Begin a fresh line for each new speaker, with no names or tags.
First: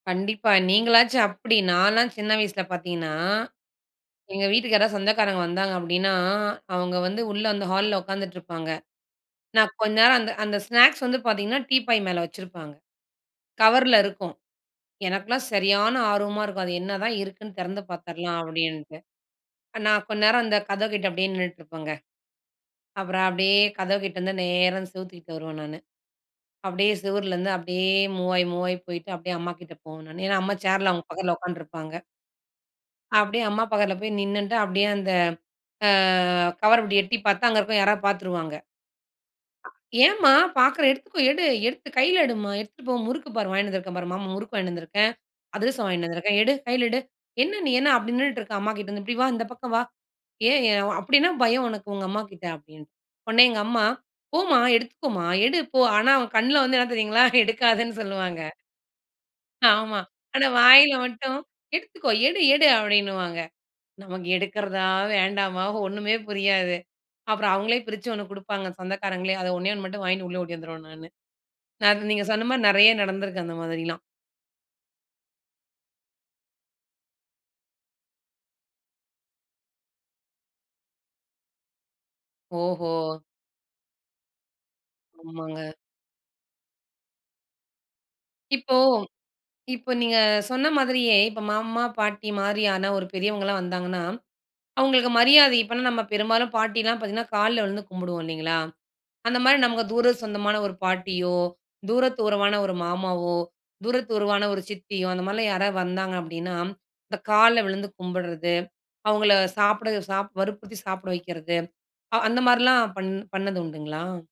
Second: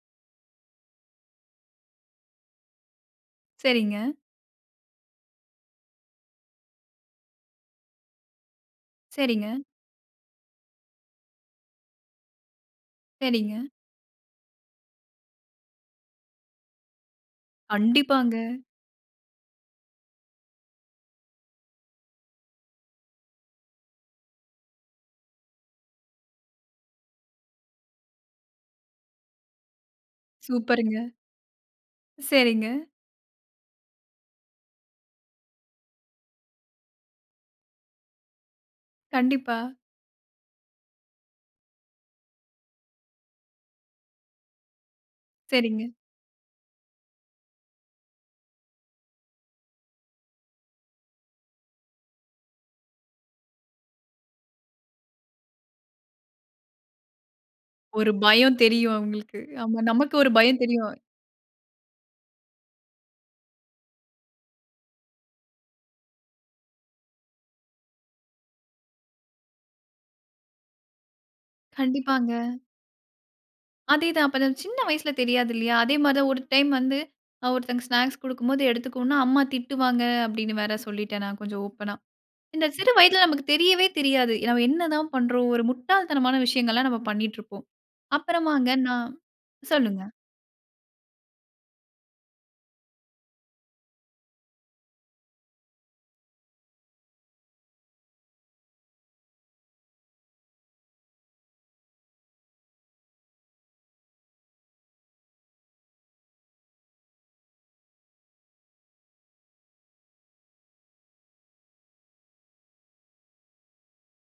கண்டிப்பா. நீங்களாச்சும் அப்டி. நான்லாம் சின்ன வயசுல பாத்தீங்கனா,
சரிங்க.
எங்க வீட்டுக்கு யாராவது சொந்தக்காரங்க வந்தாங்க அப்படின்னா, அவங்க வந்து உள்ள அந்த ஹால்ல உட்காந்துட்ருப்பாங்க.
சரிங்க.
நான் கொஞ்ச நேரம் அந்த அந்த ஸ்நாக்ஸ் வந்து பாத்திங்கன்னா டீப்பாய் மேல வச்சிருப்பாங்க.
சரிங்க.
கவர்ல இருக்கும். எனக்கெல்லாம் சரியான ஆர்வமா இருக்கும், அது என்னதான் இருக்குன்னு திறந்து
கண்டிப்பாங்க.
பாத்துற்லாம் அப்டின்டு. ஆ, நான் கொண் நேரம் அந்த கதவ் கிட்ட அப்படியே நின்னுட்டுருப்பங்க. அப்பறம் அப்படியே கதவு கிட்டந்து நேரா அந்த செவ்த்துக்கிட்ட வருவேன் நானு. அப்படியே செவுருலந்து அப்படியே மூவ் ஆயி, மூவ் ஆயி போயிட்டு, அப்படியே அம்மா கிட்ட போவன் நானு. ஏன்னா அம்மா சேர்ல
சூப்பர்ங்க.
அவங்க பக்கத்துல உட்கான்ட்ருப்பாங்க.
சரிங்க.
அப்டியே அம்மா பக்கத்தில போய் நின்னுட்டு, அப்டியே அந்த ஆ, கவர் அப்டி எட்டி பாத்தா, அங்க இருக்கிற யாராவது பார்த்துருவாங்க.
கண்டிப்பா.
"ஏம்மா, பாக்கிற எடுத்துக்கோ எடு, எடுத்து கையில எடுமா, எடுத்துட்டு போ. முறுக்கு பார் வாங்கின்னு வந்துருக்கேன் பார், மாமா முறுக்கு வாங்கின்னு வந்திருக்கேன், அதிரசம்
சரிங்க.
வாங்கின்னு வந்திருக்கேன், எடு கையில எடு. என்ன நீ என்ன அப்டி நின்னுட்டு இருக்க அம்மா கிட்டேருந்து இப்படி வா, இந்த பக்கம் வா. ஏன் ஏ அப்படி என்ன பயம் உனக்கு உங்க அம்மாகிட்ட." அப்டின்னு. உடனே எங்க அம்மா "போமா, எடுத்துக்கோமா, எடு போ." ஆனா அவங் கண்ல வந்து என்ன தெரியுங்களா, எடுக்காதன்னு
ஒரு
சொல்லுவாங்க.
பயம் தெரியும் அவங்களுக்கு. ஆமா
ஆமா.
நமக்கு ஒரு
ஆனா
பயம் தெரியும்.
வாயில மட்டும், "எடுத்துக்கோ எடு எடு" அப்டின்னுவாங்க. நமக்கு எடுக்கிறதா? வேண்டாமா? ஒண்ணுமே புரியாது. அப்புறம் அவங்களே பிரிச்சு ஒண்ணு குடுப்பாங்க சொந்தக்காரங்களே, அத ஒண்ணே 1 மட்டும் வாங்கின்னு உள்ள ஓடி வந்துருவேன் நானு. நான் நீங்க
கண்டிப்பாங்க.
சொன்ன மாரி நெறைய நடந்திருக்கு அந்த மாதிரிலாம்.
அதே தான். அப்ப நான் சின்ன வயசுல தெரியாது இல்லையா? அதே மாரி தான் ஒரு டைம் வந்து, ஆ ஒருத்தங்க ஸ்நாக்ஸ் குடுக்கும்போது எடுத்துக்கோன்னா, அம்மா திட்டுவாங்க அப்டினு வேற சொல்லிட்டேன் நான், கொஞ்சம் ஓப்பன்னா. இந்த சிறு
ஓஹோ!
வயதில நமக்கு தெரியவே தெரியாது. நம்ம என்னதான் பண்றோம். ஒரு
ஆமாங்க.
முட்டாள் தனமான விஷயங்கள்லாம் நாம பண்ணிட்ருப்போம். அப்றமாங்க
இப்போ
நான்
இப்போ
சொல்லுங்க.
நீங்க சொன்ன மாதிரியே இப்ப மாமா, பாட்டி மாரியான ஒரு பெரியவங்கள்லாம் வந்தாங்கன்னா, அவங்களுக்கு மரியாதை, இப்பனா நம்ம பெரும்பாலும் பாட்டிலாம் பாத்திங்கன்னா கால்ல விழுந்து கும்பிடுவோம் இல்லைங்களா. அந்த மாரி நமக்கு தூர சொந்தமான ஒரு பாட்டியோ, தூர தூரமான ஒரு மாமாவோ, தூர தூரவான ஒரு சித்தியோ, அந்தமாதிரிலாம் யாராவது வந்தாங்க அப்படினா, இந்த கால்ல விழுந்து கும்பிடுறது, அவங்கள சாப்பிட சாப் வறுப்புறுத்தி சாப்பிட வைக்கிறது, அ அந்த மாதிரிலாம் பண் பண்ணது உண்டுங்களா?